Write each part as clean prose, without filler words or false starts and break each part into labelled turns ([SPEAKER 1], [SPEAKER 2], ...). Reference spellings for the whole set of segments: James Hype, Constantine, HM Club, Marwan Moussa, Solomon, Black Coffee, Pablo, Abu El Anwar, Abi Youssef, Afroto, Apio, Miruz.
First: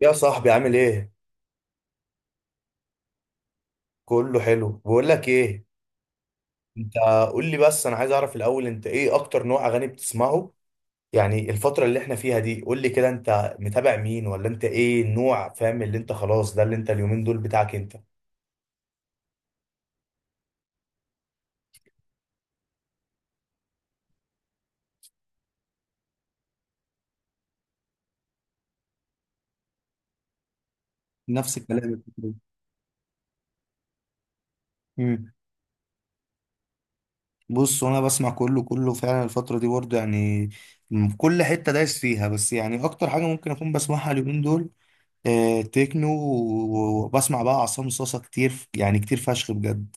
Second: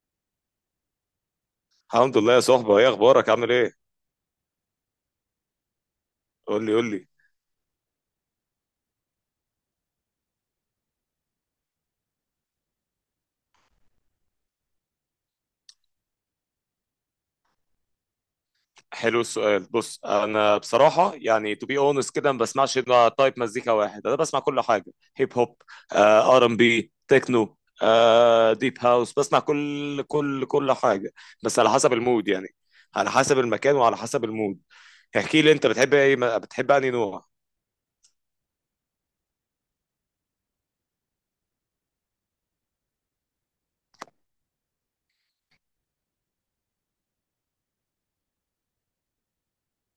[SPEAKER 1] يا صاحبي عامل ايه؟
[SPEAKER 2] الحمد لله يا صاحبي، ايه اخبارك عامل ايه؟
[SPEAKER 1] كله حلو. بقول لك ايه،
[SPEAKER 2] قول لي قول
[SPEAKER 1] انت
[SPEAKER 2] لي.
[SPEAKER 1] قول لي بس، انا عايز اعرف الاول انت ايه اكتر نوع اغاني بتسمعه. يعني الفترة اللي احنا فيها دي قول لي كده، انت متابع مين؟ ولا انت ايه النوع، فاهم اللي انت خلاص ده اللي انت اليومين دول بتاعك انت.
[SPEAKER 2] حلو السؤال. بص انا بصراحه يعني تو بي اونست كده ما بسمعش الا تايب مزيكا واحد، انا بسمع كل حاجه. هيب هوب، ار ام بي، تكنو، ديب هاوس، بسمع كل حاجه،
[SPEAKER 1] نفس
[SPEAKER 2] بس على
[SPEAKER 1] الكلام
[SPEAKER 2] حسب
[SPEAKER 1] الفترة
[SPEAKER 2] المود
[SPEAKER 1] دي.
[SPEAKER 2] يعني، على حسب المكان وعلى حسب المود.
[SPEAKER 1] مم.
[SPEAKER 2] احكي لي انت بتحب ايه، بتحب انهي نوع؟
[SPEAKER 1] بص، وانا بسمع كله كله فعلا الفترة دي برضه يعني، كل حتة دايس فيها، بس يعني اكتر حاجة ممكن اكون بسمعها اليومين دول آه تكنو، وبسمع بقى عصام صاصا كتير، يعني كتير فشخ بجد.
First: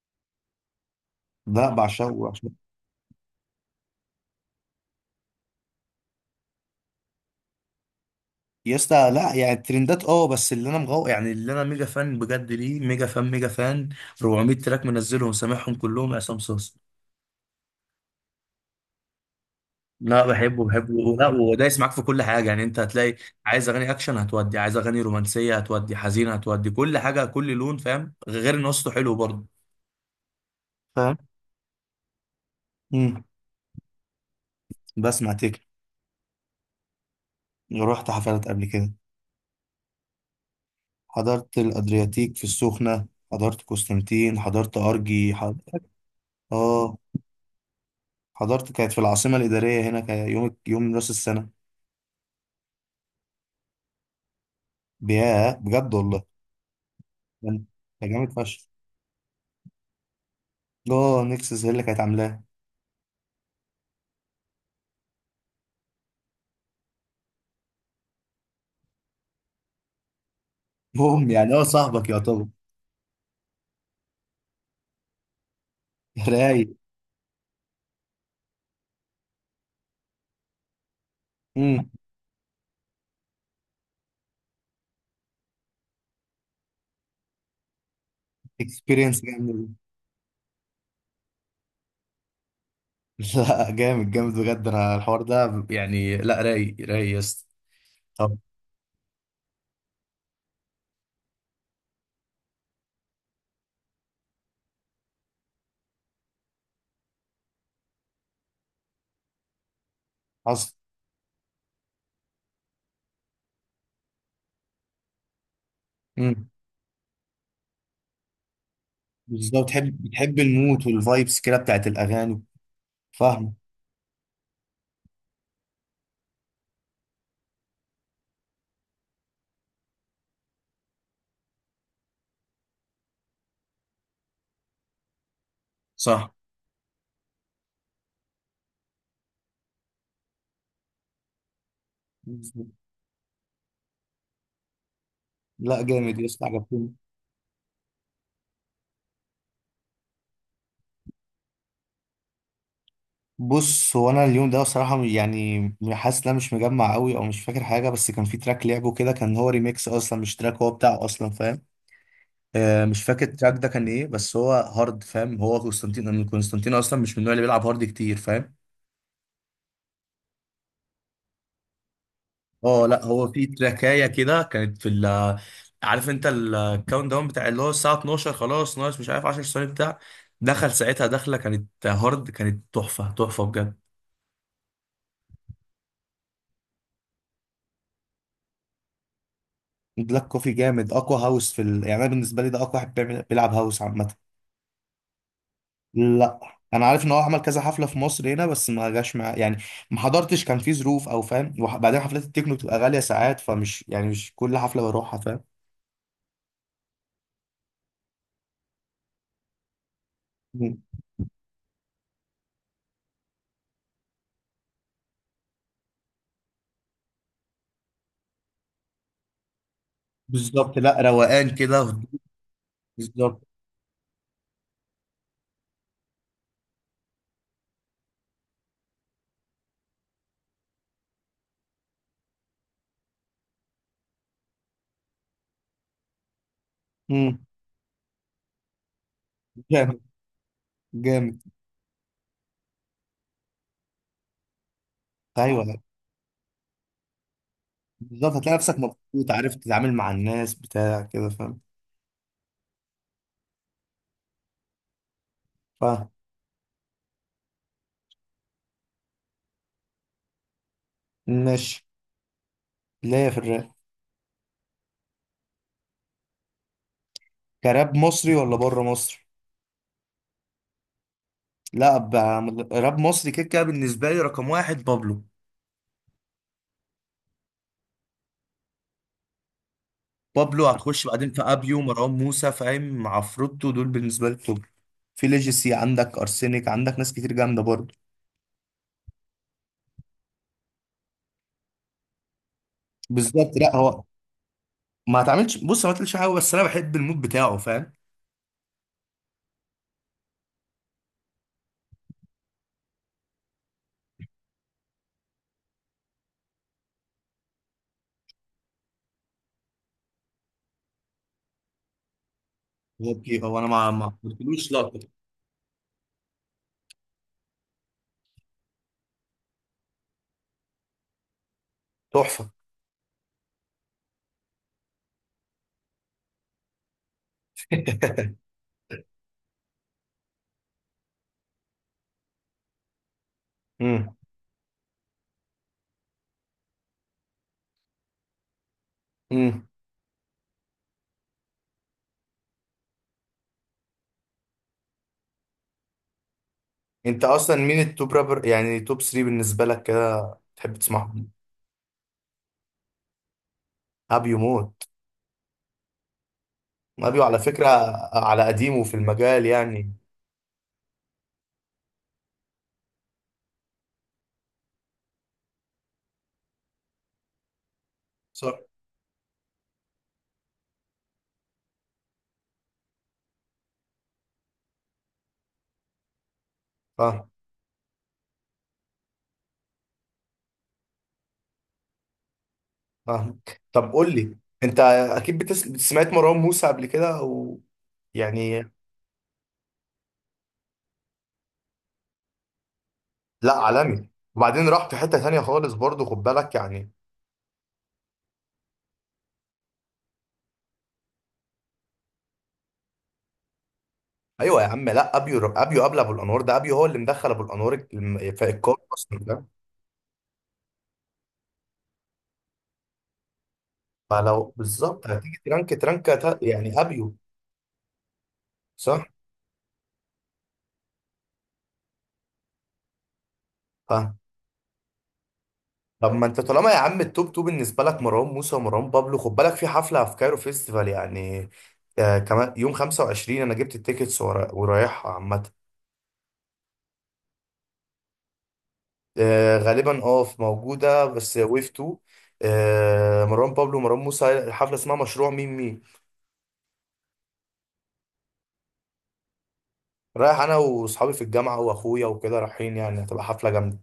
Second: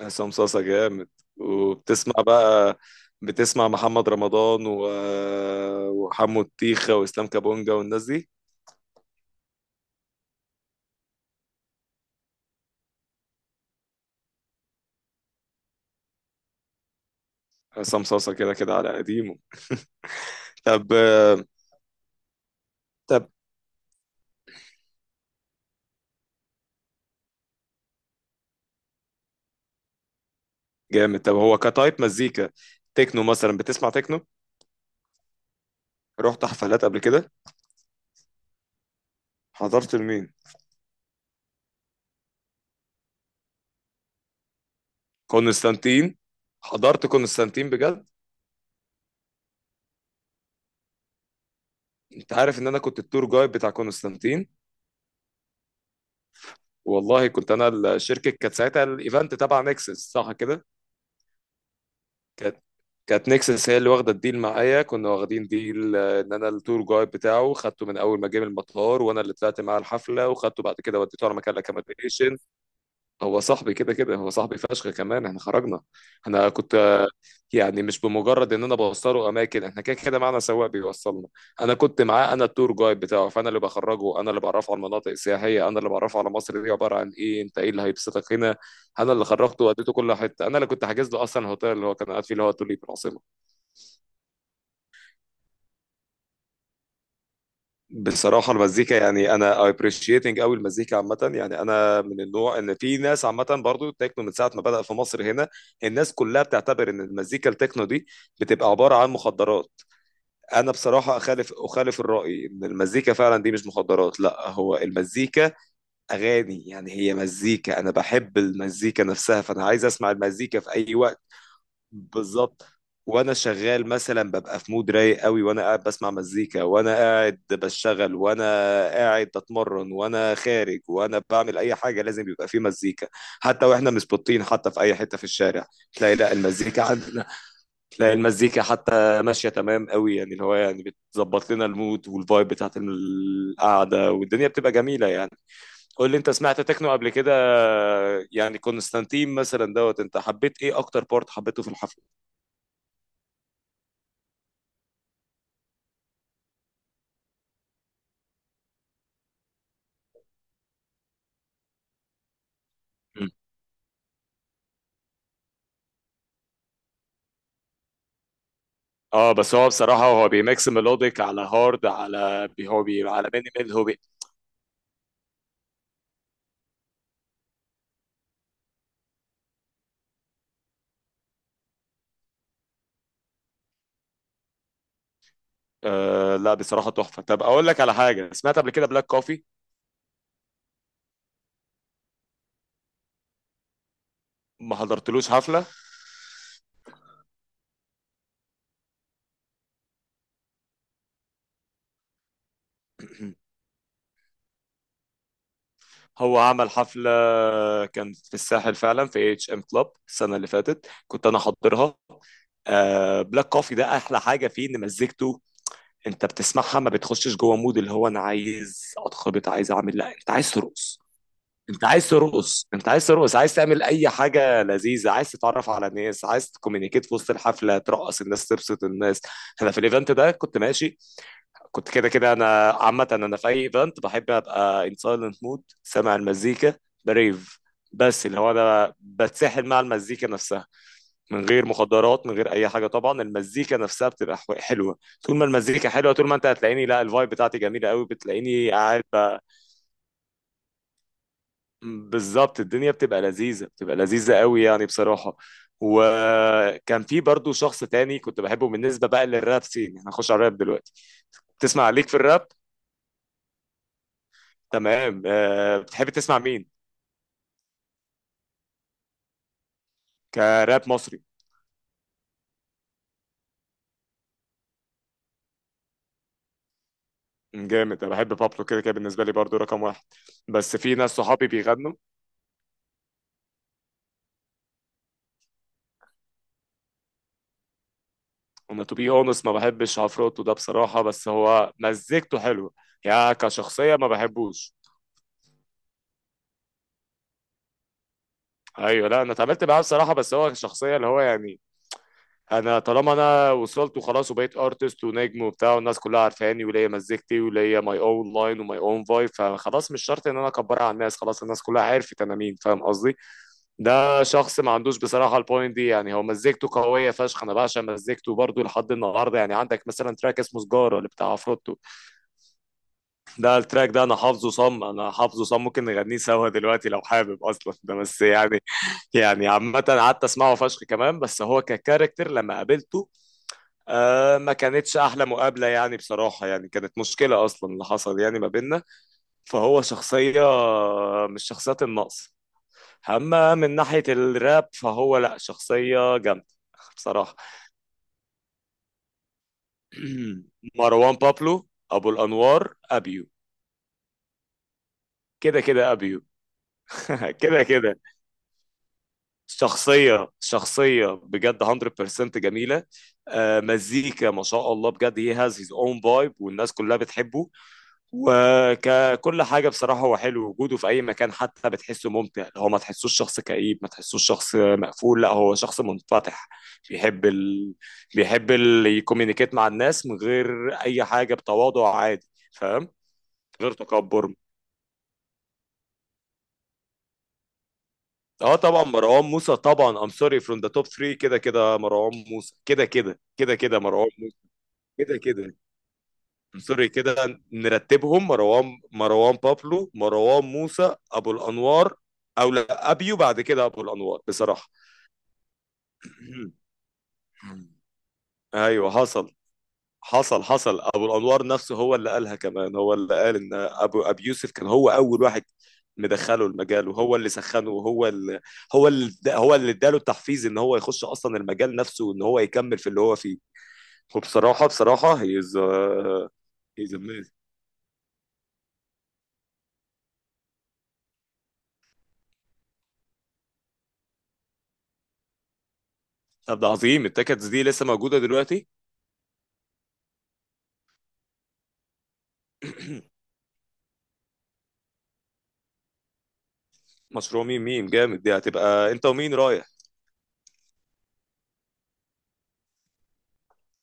[SPEAKER 2] عصام صاصا جامد.
[SPEAKER 1] ده
[SPEAKER 2] وبتسمع
[SPEAKER 1] بعشقه.
[SPEAKER 2] بقى، بتسمع محمد رمضان و... وحمو الطيخه واسلام كابونجا والناس دي.
[SPEAKER 1] يا اسطى لا يعني الترندات، اه، بس اللي انا مغو، يعني اللي انا ميجا فان بجد، ليه؟ ميجا فان ميجا فان. 400 تراك منزلهم سامعهم كلهم عصام صاصا.
[SPEAKER 2] عصام صاصة كده كده على قديمه.
[SPEAKER 1] لا، بحبه
[SPEAKER 2] طب
[SPEAKER 1] بحبه، ولا ودايس معاك في كل حاجه يعني، انت هتلاقي
[SPEAKER 2] طب.
[SPEAKER 1] عايز اغاني اكشن هتودي، عايز اغاني رومانسيه هتودي، حزينه هتودي، كل حاجه كل لون، فاهم، غير ان وسطه حلو برضه. فاهم.
[SPEAKER 2] جامد. طب هو كتايب مزيكا، تكنو
[SPEAKER 1] امم
[SPEAKER 2] مثلا، بتسمع تكنو؟
[SPEAKER 1] بسمع تكن.
[SPEAKER 2] رحت حفلات قبل كده؟
[SPEAKER 1] رحت حفلات قبل كده.
[SPEAKER 2] حضرت لمين؟
[SPEAKER 1] حضرت الادرياتيك في السخنه، حضرت قسطنطين، حضرت ارجي، حضرت.
[SPEAKER 2] كونستانتين؟
[SPEAKER 1] اه.
[SPEAKER 2] حضرت كونستانتين بجد؟
[SPEAKER 1] حضرت، كانت في العاصمة الإدارية هنا، كان يوم، يوم راس السنة.
[SPEAKER 2] انت عارف ان انا كنت التور جايد بتاع كونستانتين؟
[SPEAKER 1] بياه بجد والله.
[SPEAKER 2] والله كنت
[SPEAKER 1] كان
[SPEAKER 2] انا.
[SPEAKER 1] كان
[SPEAKER 2] الشركه
[SPEAKER 1] جامد
[SPEAKER 2] كانت
[SPEAKER 1] فشخ.
[SPEAKER 2] ساعتها الايفنت تبع نكسس صح كده؟
[SPEAKER 1] اه نكسس هي اللي كانت عاملاه.
[SPEAKER 2] كانت كانت نكسس هي اللي واخده الديل معايا. كنا واخدين ديل ان انا التور جايد بتاعه، خدته من اول ما جه من المطار، وانا اللي طلعت معاه الحفله، وخدته بعد كده وديته
[SPEAKER 1] بوم،
[SPEAKER 2] على
[SPEAKER 1] يعني
[SPEAKER 2] مكان
[SPEAKER 1] هو صاحبك
[SPEAKER 2] الاكومديشن.
[SPEAKER 1] يعتبر.
[SPEAKER 2] هو صاحبي كده كده. هو صاحبي فشخ، كمان احنا خرجنا. انا
[SPEAKER 1] رايق.
[SPEAKER 2] كنت يعني مش بمجرد ان انا بوصله اماكن، احنا كده كده معانا سواق بيوصلنا. انا
[SPEAKER 1] امم.
[SPEAKER 2] كنت معاه، انا التور جايد بتاعه، فانا اللي بخرجه، انا اللي بعرفه على المناطق السياحيه، انا اللي بعرفه على مصر دي عباره عن ايه، انت ايه اللي هيبسطك هنا. انا
[SPEAKER 1] اكسبيرينس
[SPEAKER 2] اللي خرجته
[SPEAKER 1] جامد.
[SPEAKER 2] وديته كل حته، انا اللي كنت حاجز له اصلا الهوتيل اللي هو كان قاعد فيه، اللي هو توليب العاصمه.
[SPEAKER 1] لا جامد جامد بجد، انا الحوار ده يعني، لا رايق رايق يا اسطى. طب.
[SPEAKER 2] بصراحة المزيكا يعني أنا appreciating أوي المزيكا عامة، يعني أنا من النوع إن في ناس عامة برضو التكنو من ساعة ما بدأ في مصر هنا، الناس كلها بتعتبر إن المزيكا التكنو دي بتبقى عبارة عن مخدرات. أنا
[SPEAKER 1] حصل.
[SPEAKER 2] بصراحة أخالف أخالف الرأي، إن المزيكا فعلا دي مش مخدرات، لا هو المزيكا
[SPEAKER 1] امم
[SPEAKER 2] أغاني، يعني هي مزيكا، أنا بحب المزيكا نفسها،
[SPEAKER 1] بالظبط،
[SPEAKER 2] فأنا عايز
[SPEAKER 1] بتحب
[SPEAKER 2] أسمع
[SPEAKER 1] بتحب
[SPEAKER 2] المزيكا في
[SPEAKER 1] المود
[SPEAKER 2] أي وقت.
[SPEAKER 1] والفايبس كده بتاعت الأغاني.
[SPEAKER 2] بالظبط. وانا
[SPEAKER 1] فاهم.
[SPEAKER 2] شغال مثلا ببقى في مود رايق قوي، وانا قاعد بسمع مزيكا، وانا قاعد بشتغل، وانا قاعد بتمرن، وانا خارج، وانا بعمل اي حاجه لازم يبقى في مزيكا. حتى واحنا مسبوطين، حتى في اي حته في الشارع تلاقي لا
[SPEAKER 1] صح.
[SPEAKER 2] المزيكا عندنا، تلاقي المزيكا حتى ماشيه تمام قوي، يعني اللي هو يعني بتظبط لنا المود والفايب بتاعت القعده، والدنيا بتبقى جميله يعني.
[SPEAKER 1] لا
[SPEAKER 2] قول لي
[SPEAKER 1] جامد يا
[SPEAKER 2] انت
[SPEAKER 1] اسطى،
[SPEAKER 2] سمعت تكنو
[SPEAKER 1] عجبتني.
[SPEAKER 2] قبل كده؟ يعني كونستانتين مثلا دوت، انت حبيت ايه اكتر بارت حبيته في الحفله؟
[SPEAKER 1] بص هو انا اليوم ده بصراحه، يعني حاسس ان انا مش مجمع قوي، او مش فاكر حاجه، بس كان في تراك لعبه كده، كان هو ريميكس اصلا، مش تراك هو بتاعه اصلا، فاهم. آه مش فاكر التراك ده كان ايه، بس هو هارد، فاهم. هو قسطنطين، من قسطنطين اصلا مش من النوع اللي بيلعب هارد كتير، فاهم.
[SPEAKER 2] اه بس هو بصراحة هو بيميكس ميلوديك على هارد على بي هو
[SPEAKER 1] اه لا
[SPEAKER 2] بي
[SPEAKER 1] هو
[SPEAKER 2] على
[SPEAKER 1] في
[SPEAKER 2] مينيمال هو بي.
[SPEAKER 1] تراكايه كده، كانت في عارف انت الكاونت داون بتاع اللي هو الساعه 12 خلاص، ناقص مش عارف 10 ثواني، بتاع دخل ساعتها، دخله كانت هارد، كانت تحفه تحفه بجد.
[SPEAKER 2] آه لا بصراحة تحفة. طب اقول لك على حاجة، سمعت قبل كده بلاك كوفي؟
[SPEAKER 1] بلاك كوفي جامد، اقوى هاوس في يعني انا بالنسبه لي ده اقوى واحد بيعمل، بيلعب هاوس عامه.
[SPEAKER 2] ما حضرتلوش حفلة؟
[SPEAKER 1] لا. انا عارف ان هو عمل كذا حفله في مصر هنا، بس ما جاش مع، يعني ما حضرتش، كان في ظروف او فاهم، وبعدين حفلات التكنو بتبقى غاليه ساعات، فمش يعني مش كل حفله بروحها، فاهم.
[SPEAKER 2] هو عمل حفلة، كان في الساحل فعلا في اتش ام كلاب السنة اللي
[SPEAKER 1] مم.
[SPEAKER 2] فاتت، كنت انا حاضرها. آه بلاك كوفي ده احلى حاجة فيه ان مزيكته انت بتسمعها ما بتخشش جوه مود اللي هو انا عايز اتخبط عايز اعمل، لا انت عايز
[SPEAKER 1] بالظبط، لا
[SPEAKER 2] ترقص،
[SPEAKER 1] روقان كده،
[SPEAKER 2] انت عايز
[SPEAKER 1] هدوء.
[SPEAKER 2] ترقص، انت عايز ترقص،
[SPEAKER 1] بالظبط.
[SPEAKER 2] عايز تعمل اي حاجه لذيذه، عايز تتعرف على ناس، عايز تكومينيكيت في وسط الحفله، ترقص الناس، تبسط الناس. انا في الايفنت ده كنت ماشي، كنت كده كده انا عامه انا في اي ايفنت بحب ابقى ان سايلنت مود سامع المزيكا،
[SPEAKER 1] امم
[SPEAKER 2] بريف، بس اللي هو انا بتسحل مع
[SPEAKER 1] جامد
[SPEAKER 2] المزيكا نفسها.
[SPEAKER 1] جامد.
[SPEAKER 2] من غير مخدرات من غير اي حاجه، طبعا المزيكا نفسها بتبقى حلوه. طول ما
[SPEAKER 1] ايوه.
[SPEAKER 2] المزيكا حلوه، طول ما انت هتلاقيني لا الفايب بتاعتي جميله قوي
[SPEAKER 1] بالظبط هتلاقي
[SPEAKER 2] بتلاقيني
[SPEAKER 1] نفسك
[SPEAKER 2] قاعد.
[SPEAKER 1] مبسوط، عارف تتعامل مع الناس بتاع كده، فاهم.
[SPEAKER 2] بالظبط، الدنيا بتبقى لذيذة، بتبقى لذيذة قوي يعني بصراحة.
[SPEAKER 1] فاهم.
[SPEAKER 2] وكان في برضو شخص تاني كنت بحبه بالنسبة بقى للراب سين، احنا هنخش على الراب دلوقتي. تسمع
[SPEAKER 1] ماشي.
[SPEAKER 2] عليك في الراب؟
[SPEAKER 1] ليه في الراب؟
[SPEAKER 2] تمام. أه بتحب تسمع مين؟
[SPEAKER 1] كراب مصري ولا بره مصر؟
[SPEAKER 2] كراب مصري؟
[SPEAKER 1] لا. راب مصري كده كده بالنسبه لي رقم واحد بابلو.
[SPEAKER 2] جامد، انا بحب بابلو كده كده، بالنسبة لي برضو رقم واحد.
[SPEAKER 1] بابلو،
[SPEAKER 2] بس في
[SPEAKER 1] هتخش
[SPEAKER 2] ناس
[SPEAKER 1] بعدين في
[SPEAKER 2] صحابي
[SPEAKER 1] ابيو،
[SPEAKER 2] بيغنوا.
[SPEAKER 1] مروان موسى، فاهم، عفروتو، دول بالنسبه لي التوب. في ليجيسي، عندك ارسينيك، عندك ناس كتير جامده برضه.
[SPEAKER 2] انا تو بي اونست ما بحبش عفروتو ده بصراحة، بس هو مزيكته حلوة، يعني
[SPEAKER 1] بالظبط، لا
[SPEAKER 2] كشخصية
[SPEAKER 1] هو
[SPEAKER 2] ما بحبوش.
[SPEAKER 1] ما اتعملش، بص ما اتقالش حاجه، بس انا بحب المود بتاعه، فاهم.
[SPEAKER 2] ايوه، لا انا اتعاملت معاه بصراحة، بس هو شخصية اللي هو يعني، انا طالما انا وصلت وخلاص، وبقيت ارتست ونجم وبتاع، والناس كلها عارفاني وليا مزيكتي وليا ماي اون لاين وماي اون فايب، فخلاص مش شرط ان انا اكبرها على الناس، خلاص الناس كلها عرفت انا مين، فاهم قصدي؟
[SPEAKER 1] هو انا ما
[SPEAKER 2] ده شخص ما
[SPEAKER 1] قلتلوش لا.
[SPEAKER 2] عندوش بصراحه البوينت دي، يعني هو مزيكته قويه فشخ، انا بعشق مزيكته برضه لحد النهارده. يعني عندك مثلا تراك اسمه سجاره اللي بتاع عفروتو،
[SPEAKER 1] تحفه.
[SPEAKER 2] ده التراك ده انا حافظه صم، انا حافظه صم، ممكن نغنيه سوا دلوقتي لو حابب اصلا ده، بس يعني يعني عامه قعدت اسمعه فشخ كمان، بس هو ككاركتر لما قابلته
[SPEAKER 1] امم
[SPEAKER 2] آه ما كانتش احلى مقابله يعني بصراحه، يعني كانت مشكله اصلا اللي حصل يعني ما بيننا،
[SPEAKER 1] امم
[SPEAKER 2] فهو شخصيه مش شخصيات النقص. اما من ناحيه الراب فهو لا شخصيه جامده
[SPEAKER 1] انت
[SPEAKER 2] بصراحه.
[SPEAKER 1] اصلا مين التوب رابر؟ يعني توب 3 بالنسبه لك كده تحب
[SPEAKER 2] مروان
[SPEAKER 1] تسمعهم.
[SPEAKER 2] بابلو، ابو الانوار، ابيو.
[SPEAKER 1] ابيو موت.
[SPEAKER 2] كده كده ابيو.
[SPEAKER 1] ابيو على
[SPEAKER 2] كده
[SPEAKER 1] فكره
[SPEAKER 2] كده.
[SPEAKER 1] على قديمه في المجال يعني.
[SPEAKER 2] شخصيه، شخصيه بجد 100% جميله. آه مزيكا ما شاء الله بجد he has his own vibe، والناس كلها بتحبه
[SPEAKER 1] صح.
[SPEAKER 2] وككل حاجة بصراحة. هو حلو وجوده في أي مكان، حتى بتحسه ممتع، هو ما تحسوش شخص كئيب، ما تحسوش شخص مقفول، لا هو شخص منفتح. بيحب
[SPEAKER 1] اه.
[SPEAKER 2] ال... يكومينيكيت مع الناس من غير أي حاجة بتواضع عادي، فاهم،
[SPEAKER 1] فاهمك،
[SPEAKER 2] غير
[SPEAKER 1] طب قول
[SPEAKER 2] تكبر.
[SPEAKER 1] لي، انت اكيد سمعت مروان موسى قبل كده
[SPEAKER 2] اه
[SPEAKER 1] يعني.
[SPEAKER 2] طبعا مروان موسى طبعا، ام سوري، فروم ذا توب 3 كده كده مروان موسى، كده كده
[SPEAKER 1] لا
[SPEAKER 2] كده كده
[SPEAKER 1] عالمي،
[SPEAKER 2] مروان موسى
[SPEAKER 1] وبعدين راح في
[SPEAKER 2] كده
[SPEAKER 1] حته تانيه
[SPEAKER 2] كده.
[SPEAKER 1] خالص برضه، خد بالك
[SPEAKER 2] سوري،
[SPEAKER 1] يعني.
[SPEAKER 2] كده نرتبهم: مروان، مروان بابلو، مروان موسى، ابو الانوار، او لا ابيو بعد كده ابو الانوار
[SPEAKER 1] ايوه يا
[SPEAKER 2] بصراحه.
[SPEAKER 1] عم، لا ابيو، ابيو قبل ابو الانوار، ده ابيو هو اللي مدخل ابو الانوار في الكار
[SPEAKER 2] ايوه
[SPEAKER 1] اصلا
[SPEAKER 2] حصل.
[SPEAKER 1] ده.
[SPEAKER 2] حصل، ابو الانوار نفسه هو اللي قالها كمان، هو اللي قال ان ابو ابي يوسف
[SPEAKER 1] فلو
[SPEAKER 2] كان هو
[SPEAKER 1] بالظبط
[SPEAKER 2] اول
[SPEAKER 1] هتيجي
[SPEAKER 2] واحد
[SPEAKER 1] ترانك ترانك
[SPEAKER 2] مدخله
[SPEAKER 1] يعني
[SPEAKER 2] المجال،
[SPEAKER 1] ابيو.
[SPEAKER 2] وهو اللي سخنه، وهو اللي هو
[SPEAKER 1] صح.
[SPEAKER 2] اللي هو اللي اداله التحفيز ان هو يخش اصلا المجال نفسه، وان هو يكمل في اللي هو فيه.
[SPEAKER 1] فاهم.
[SPEAKER 2] وبصراحه بصراحه هيز
[SPEAKER 1] طب ما انت طالما يا
[SPEAKER 2] هيز
[SPEAKER 1] عم
[SPEAKER 2] اميزنج.
[SPEAKER 1] التوب تو بالنسبه لك مروان موسى ومروان بابلو، خد بالك في حفله في كايرو فيستيفال يعني. آه، كمان يوم 25 انا جبت التيكتس ورايحها عامه.
[SPEAKER 2] طب ده عظيم، التيكتس دي لسه موجوده دلوقتي؟
[SPEAKER 1] آه غالبا اه في موجودة، بس ويف 2. آه مروان بابلو ومروان موسى، حفلة اسمها مشروع ميم ميم.
[SPEAKER 2] مشروع ميم ميم جامد، دي هتبقى انت ومين رايح؟
[SPEAKER 1] رايح انا واصحابي في الجامعة واخويا وكده رايحين، يعني هتبقى حفلة جامدة.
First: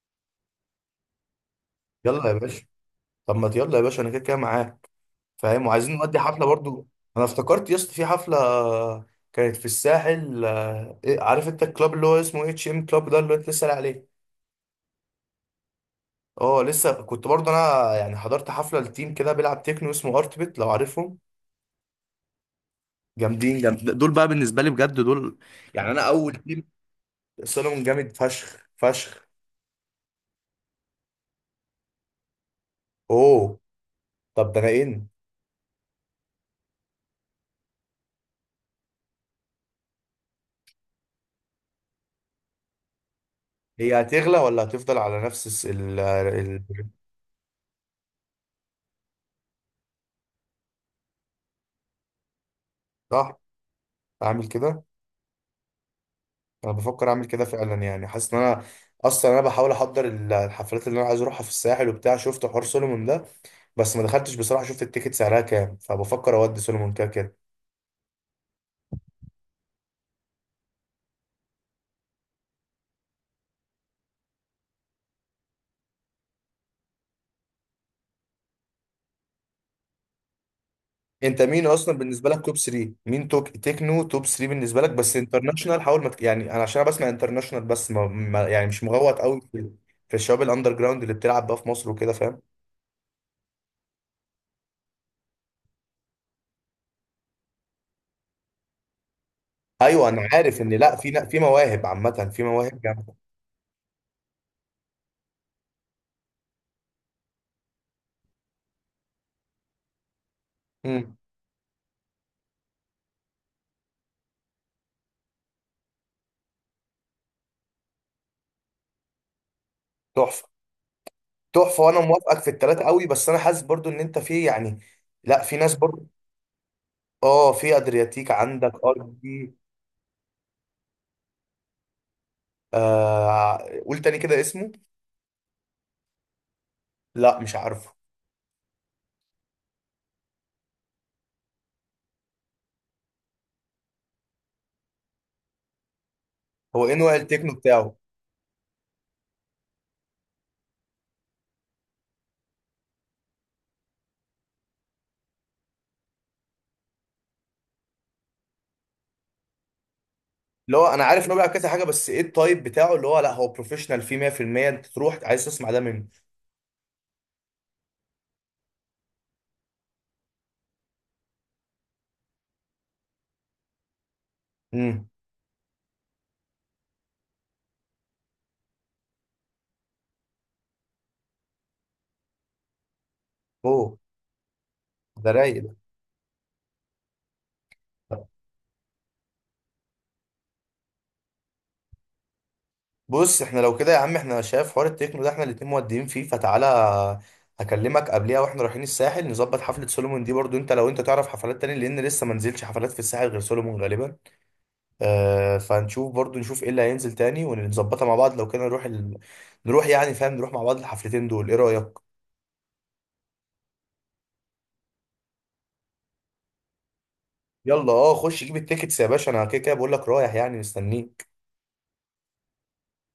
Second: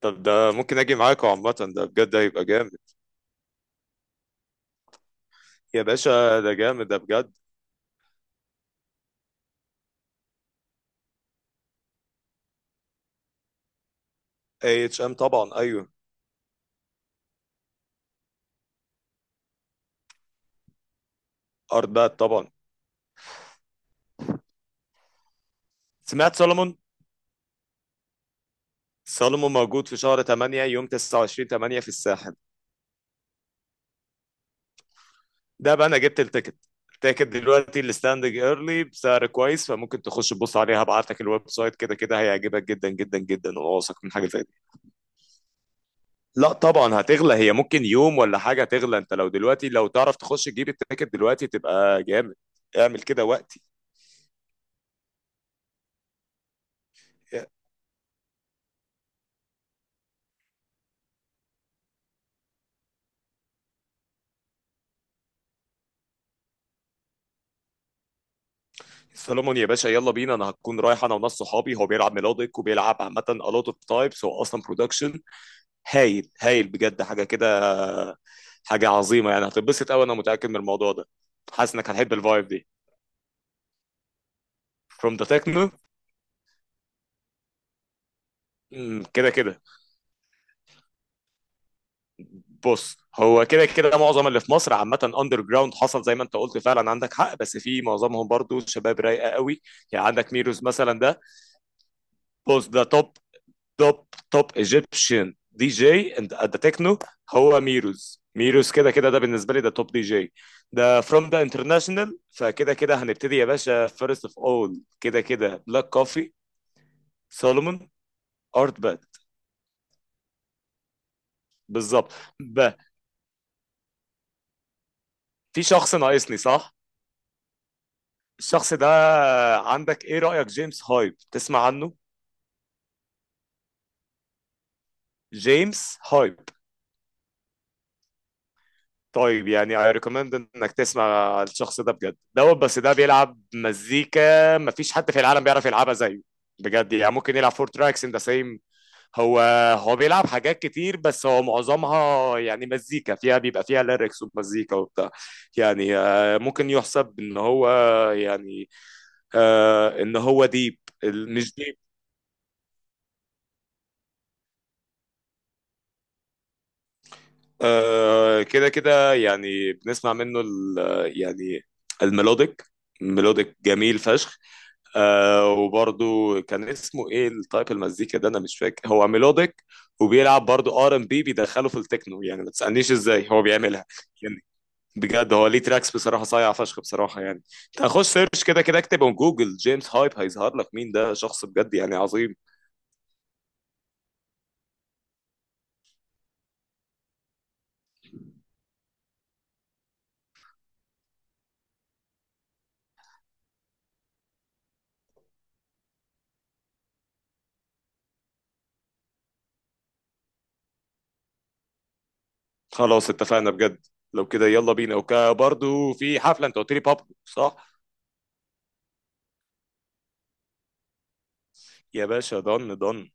[SPEAKER 2] طب ده ممكن اجي معاكم عامة، ده بجد
[SPEAKER 1] يلا يا
[SPEAKER 2] هيبقى
[SPEAKER 1] باشا.
[SPEAKER 2] جامد.
[SPEAKER 1] طب ما يلا يا باشا، انا كده كده معاك، فاهم،
[SPEAKER 2] يا
[SPEAKER 1] وعايزين نودي
[SPEAKER 2] باشا
[SPEAKER 1] حفلة
[SPEAKER 2] ده
[SPEAKER 1] برضو.
[SPEAKER 2] جامد ده
[SPEAKER 1] انا
[SPEAKER 2] بجد.
[SPEAKER 1] افتكرت يا اسطى في حفلة كانت في الساحل، آه إيه، عارف انت الكلاب اللي هو اسمه اتش ام كلاب ده اللي انت لسه قايل عليه.
[SPEAKER 2] اي اتش ام طبعا، ايوه.
[SPEAKER 1] اه لسه، كنت برضو انا يعني حضرت حفلة لتيم كده بيلعب تكنو، اسمه ارت بيت، لو عارفهم.
[SPEAKER 2] ارت باد طبعا.
[SPEAKER 1] جامدين، جامد دول بقى بالنسبه لي بجد دول، يعني انا اول
[SPEAKER 2] سمعت
[SPEAKER 1] تيم.
[SPEAKER 2] سولomon؟
[SPEAKER 1] سولomon جامد فشخ فشخ.
[SPEAKER 2] سولومون موجود في شهر 8 يوم 29 8 في الساحل.
[SPEAKER 1] اوه. طب ده انا ان،
[SPEAKER 2] ده بقى انا جبت التيكت. التيكت دلوقتي الستاندنج ايرلي بسعر كويس، فممكن تخش تبص عليها، هبعت لك الويب سايت، كده كده هيعجبك جدا جدا جدا،
[SPEAKER 1] هي
[SPEAKER 2] واثق من حاجة
[SPEAKER 1] هتغلى
[SPEAKER 2] زي.
[SPEAKER 1] ولا هتفضل على نفس الس- ال
[SPEAKER 2] لا
[SPEAKER 1] ال
[SPEAKER 2] طبعا هتغلى، هي ممكن يوم ولا حاجة تغلى، انت لو دلوقتي لو تعرف تخش تجيب التيكت دلوقتي تبقى جامد. اعمل كده
[SPEAKER 1] صح.
[SPEAKER 2] وقتي.
[SPEAKER 1] اعمل كده. انا بفكر اعمل كده فعلا، يعني حاسس ان انا اصلا انا بحاول احضر الحفلات اللي انا عايز اروحها في الساحل وبتاع، شفت حوار سولومون ده. بس ما دخلتش بصراحه، شفت التيكت سعرها كام، فبفكر اودي سولومون كده كده.
[SPEAKER 2] سولومون يا باشا يلا بينا، انا هكون رايح انا وناس صحابي، هو بيلعب ميلوديك وبيلعب عامة a lot of types، هو اصلا برودكشن هايل، هايل بجد حاجة كده، حاجة عظيمة يعني هتتبسط قوي، انا متأكد من الموضوع ده.
[SPEAKER 1] انت مين
[SPEAKER 2] حاسس انك
[SPEAKER 1] اصلا
[SPEAKER 2] هتحب
[SPEAKER 1] بالنسبه لك
[SPEAKER 2] الفايب
[SPEAKER 1] توب
[SPEAKER 2] دي
[SPEAKER 1] 3 مين؟ توك تكنو توب 3 بالنسبه لك بس،
[SPEAKER 2] from the techno.
[SPEAKER 1] انترناشونال، حاول ما تك- يعني انا عشان انا بسمع انترناشونال بس، ما يعني مش مغوط
[SPEAKER 2] كده
[SPEAKER 1] قوي
[SPEAKER 2] كده.
[SPEAKER 1] في الشباب الاندر جراوند اللي بتلعب بقى في مصر وكده، فاهم.
[SPEAKER 2] بص هو كده كده معظم اللي في مصر عامة اندر جراوند، حصل زي ما انت قلت فعلا عندك حق، بس في معظمهم برضو شباب رايقة قوي. يعني
[SPEAKER 1] ايوه انا
[SPEAKER 2] عندك
[SPEAKER 1] عارف
[SPEAKER 2] ميروز
[SPEAKER 1] ان لا
[SPEAKER 2] مثلا
[SPEAKER 1] في
[SPEAKER 2] ده،
[SPEAKER 1] لا في مواهب، عامه في
[SPEAKER 2] بص
[SPEAKER 1] مواهب
[SPEAKER 2] ده توب،
[SPEAKER 1] جامده.
[SPEAKER 2] توب، توب ايجيبشن دي جي اند ذا تكنو. هو ميروز، ميروز كده كده ده بالنسبة لي ده توب دي جي. ده
[SPEAKER 1] امم.
[SPEAKER 2] فروم ذا انترناشونال، فكده كده هنبتدي يا باشا: فيرست اوف اول كده كده بلاك كوفي، سولومون، ارت باد.
[SPEAKER 1] تحفه. تحفه، وانا
[SPEAKER 2] بالظبط.
[SPEAKER 1] موافقك في
[SPEAKER 2] ب
[SPEAKER 1] الثلاثه قوي، بس انا حاسس برضو ان انت في يعني لا في
[SPEAKER 2] في
[SPEAKER 1] ناس
[SPEAKER 2] شخص
[SPEAKER 1] برضو.
[SPEAKER 2] ناقصني صح؟
[SPEAKER 1] اه، في ادرياتيك، عندك
[SPEAKER 2] الشخص ده،
[SPEAKER 1] ار بي.
[SPEAKER 2] عندك ايه رأيك جيمس هايب، تسمع عنه؟
[SPEAKER 1] آه. قول تاني كده اسمه.
[SPEAKER 2] جيمس هايب.
[SPEAKER 1] لا مش عارفه.
[SPEAKER 2] طيب يعني I recommend انك تسمع الشخص ده بجد دوت، بس ده بيلعب مزيكا مفيش حد في العالم بيعرف يلعبها زيه
[SPEAKER 1] هو
[SPEAKER 2] بجد،
[SPEAKER 1] ايه
[SPEAKER 2] يعني
[SPEAKER 1] نوع
[SPEAKER 2] ممكن يلعب
[SPEAKER 1] التكنو
[SPEAKER 2] فور
[SPEAKER 1] بتاعه؟
[SPEAKER 2] تراكس ان ذا سيم. هو هو بيلعب حاجات كتير، بس هو معظمها يعني مزيكا فيها بيبقى فيها ليركس ومزيكا وبتاع، يعني ممكن يحسب ان هو، يعني ان هو
[SPEAKER 1] اللي
[SPEAKER 2] ديب.
[SPEAKER 1] هو انا عارف ان هو بيلعب
[SPEAKER 2] مش
[SPEAKER 1] كذا حاجه، بس ايه التايب بتاعه اللي هو لا هو بروفيشنال فيه 100%؟ انت تروح عايز تسمع ده منه.
[SPEAKER 2] كده كده، يعني بنسمع منه ال، يعني الميلوديك، ميلوديك جميل فشخ.
[SPEAKER 1] امم.
[SPEAKER 2] آه وبرضو كان اسمه ايه التايب المزيكا ده، انا مش فاكر، هو ميلوديك وبيلعب برضو ار ام بي بيدخله في التكنو، يعني ما تسألنيش ازاي هو بيعملها،
[SPEAKER 1] اوه.
[SPEAKER 2] يعني
[SPEAKER 1] ده
[SPEAKER 2] بجد هو
[SPEAKER 1] رايق
[SPEAKER 2] ليه
[SPEAKER 1] ده.
[SPEAKER 2] تراكس بصراحة صايع فشخ بصراحة يعني. انت هخش سيرش كده كده اكتبه جوجل جيمس هايب، هيظهر لك مين ده، شخص بجد يعني عظيم.
[SPEAKER 1] بص احنا لو كده يا عم، احنا شايف حوار التكنو ده، احنا الاتنين مودين فيه، فتعالى هكلمك قبليها، واحنا رايحين الساحل نظبط حفلة سولومون دي برضو، انت لو انت تعرف حفلات تاني، لان لسه ما نزلش حفلات في الساحل غير سولومون غالبا. آه، فنشوف برضو نشوف ايه اللي هينزل تاني، ونظبطها مع بعض، لو كده نروح نروح يعني فاهم نروح مع بعض الحفلتين دول، ايه رأيك؟
[SPEAKER 2] خلاص اتفقنا بجد، لو كده يلا بينا، وبرضو في حفلة انت قلت لي بابلو صح؟
[SPEAKER 1] يلا. اه خش جيب التيكتس يا باشا، انا كده كده بقول لك رايح، يعني مستنيك.
[SPEAKER 2] يا باشا ضن ضن.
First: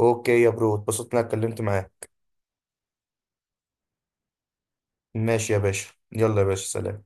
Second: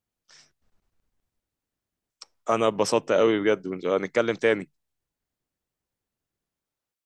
[SPEAKER 1] اوكي يا برو، اتبسطت اني اتكلمت معاك.
[SPEAKER 2] انا اتبسطت قوي بجد، هنتكلم تاني.
[SPEAKER 1] ماشي يا باشا، يلا يا باشا سلام.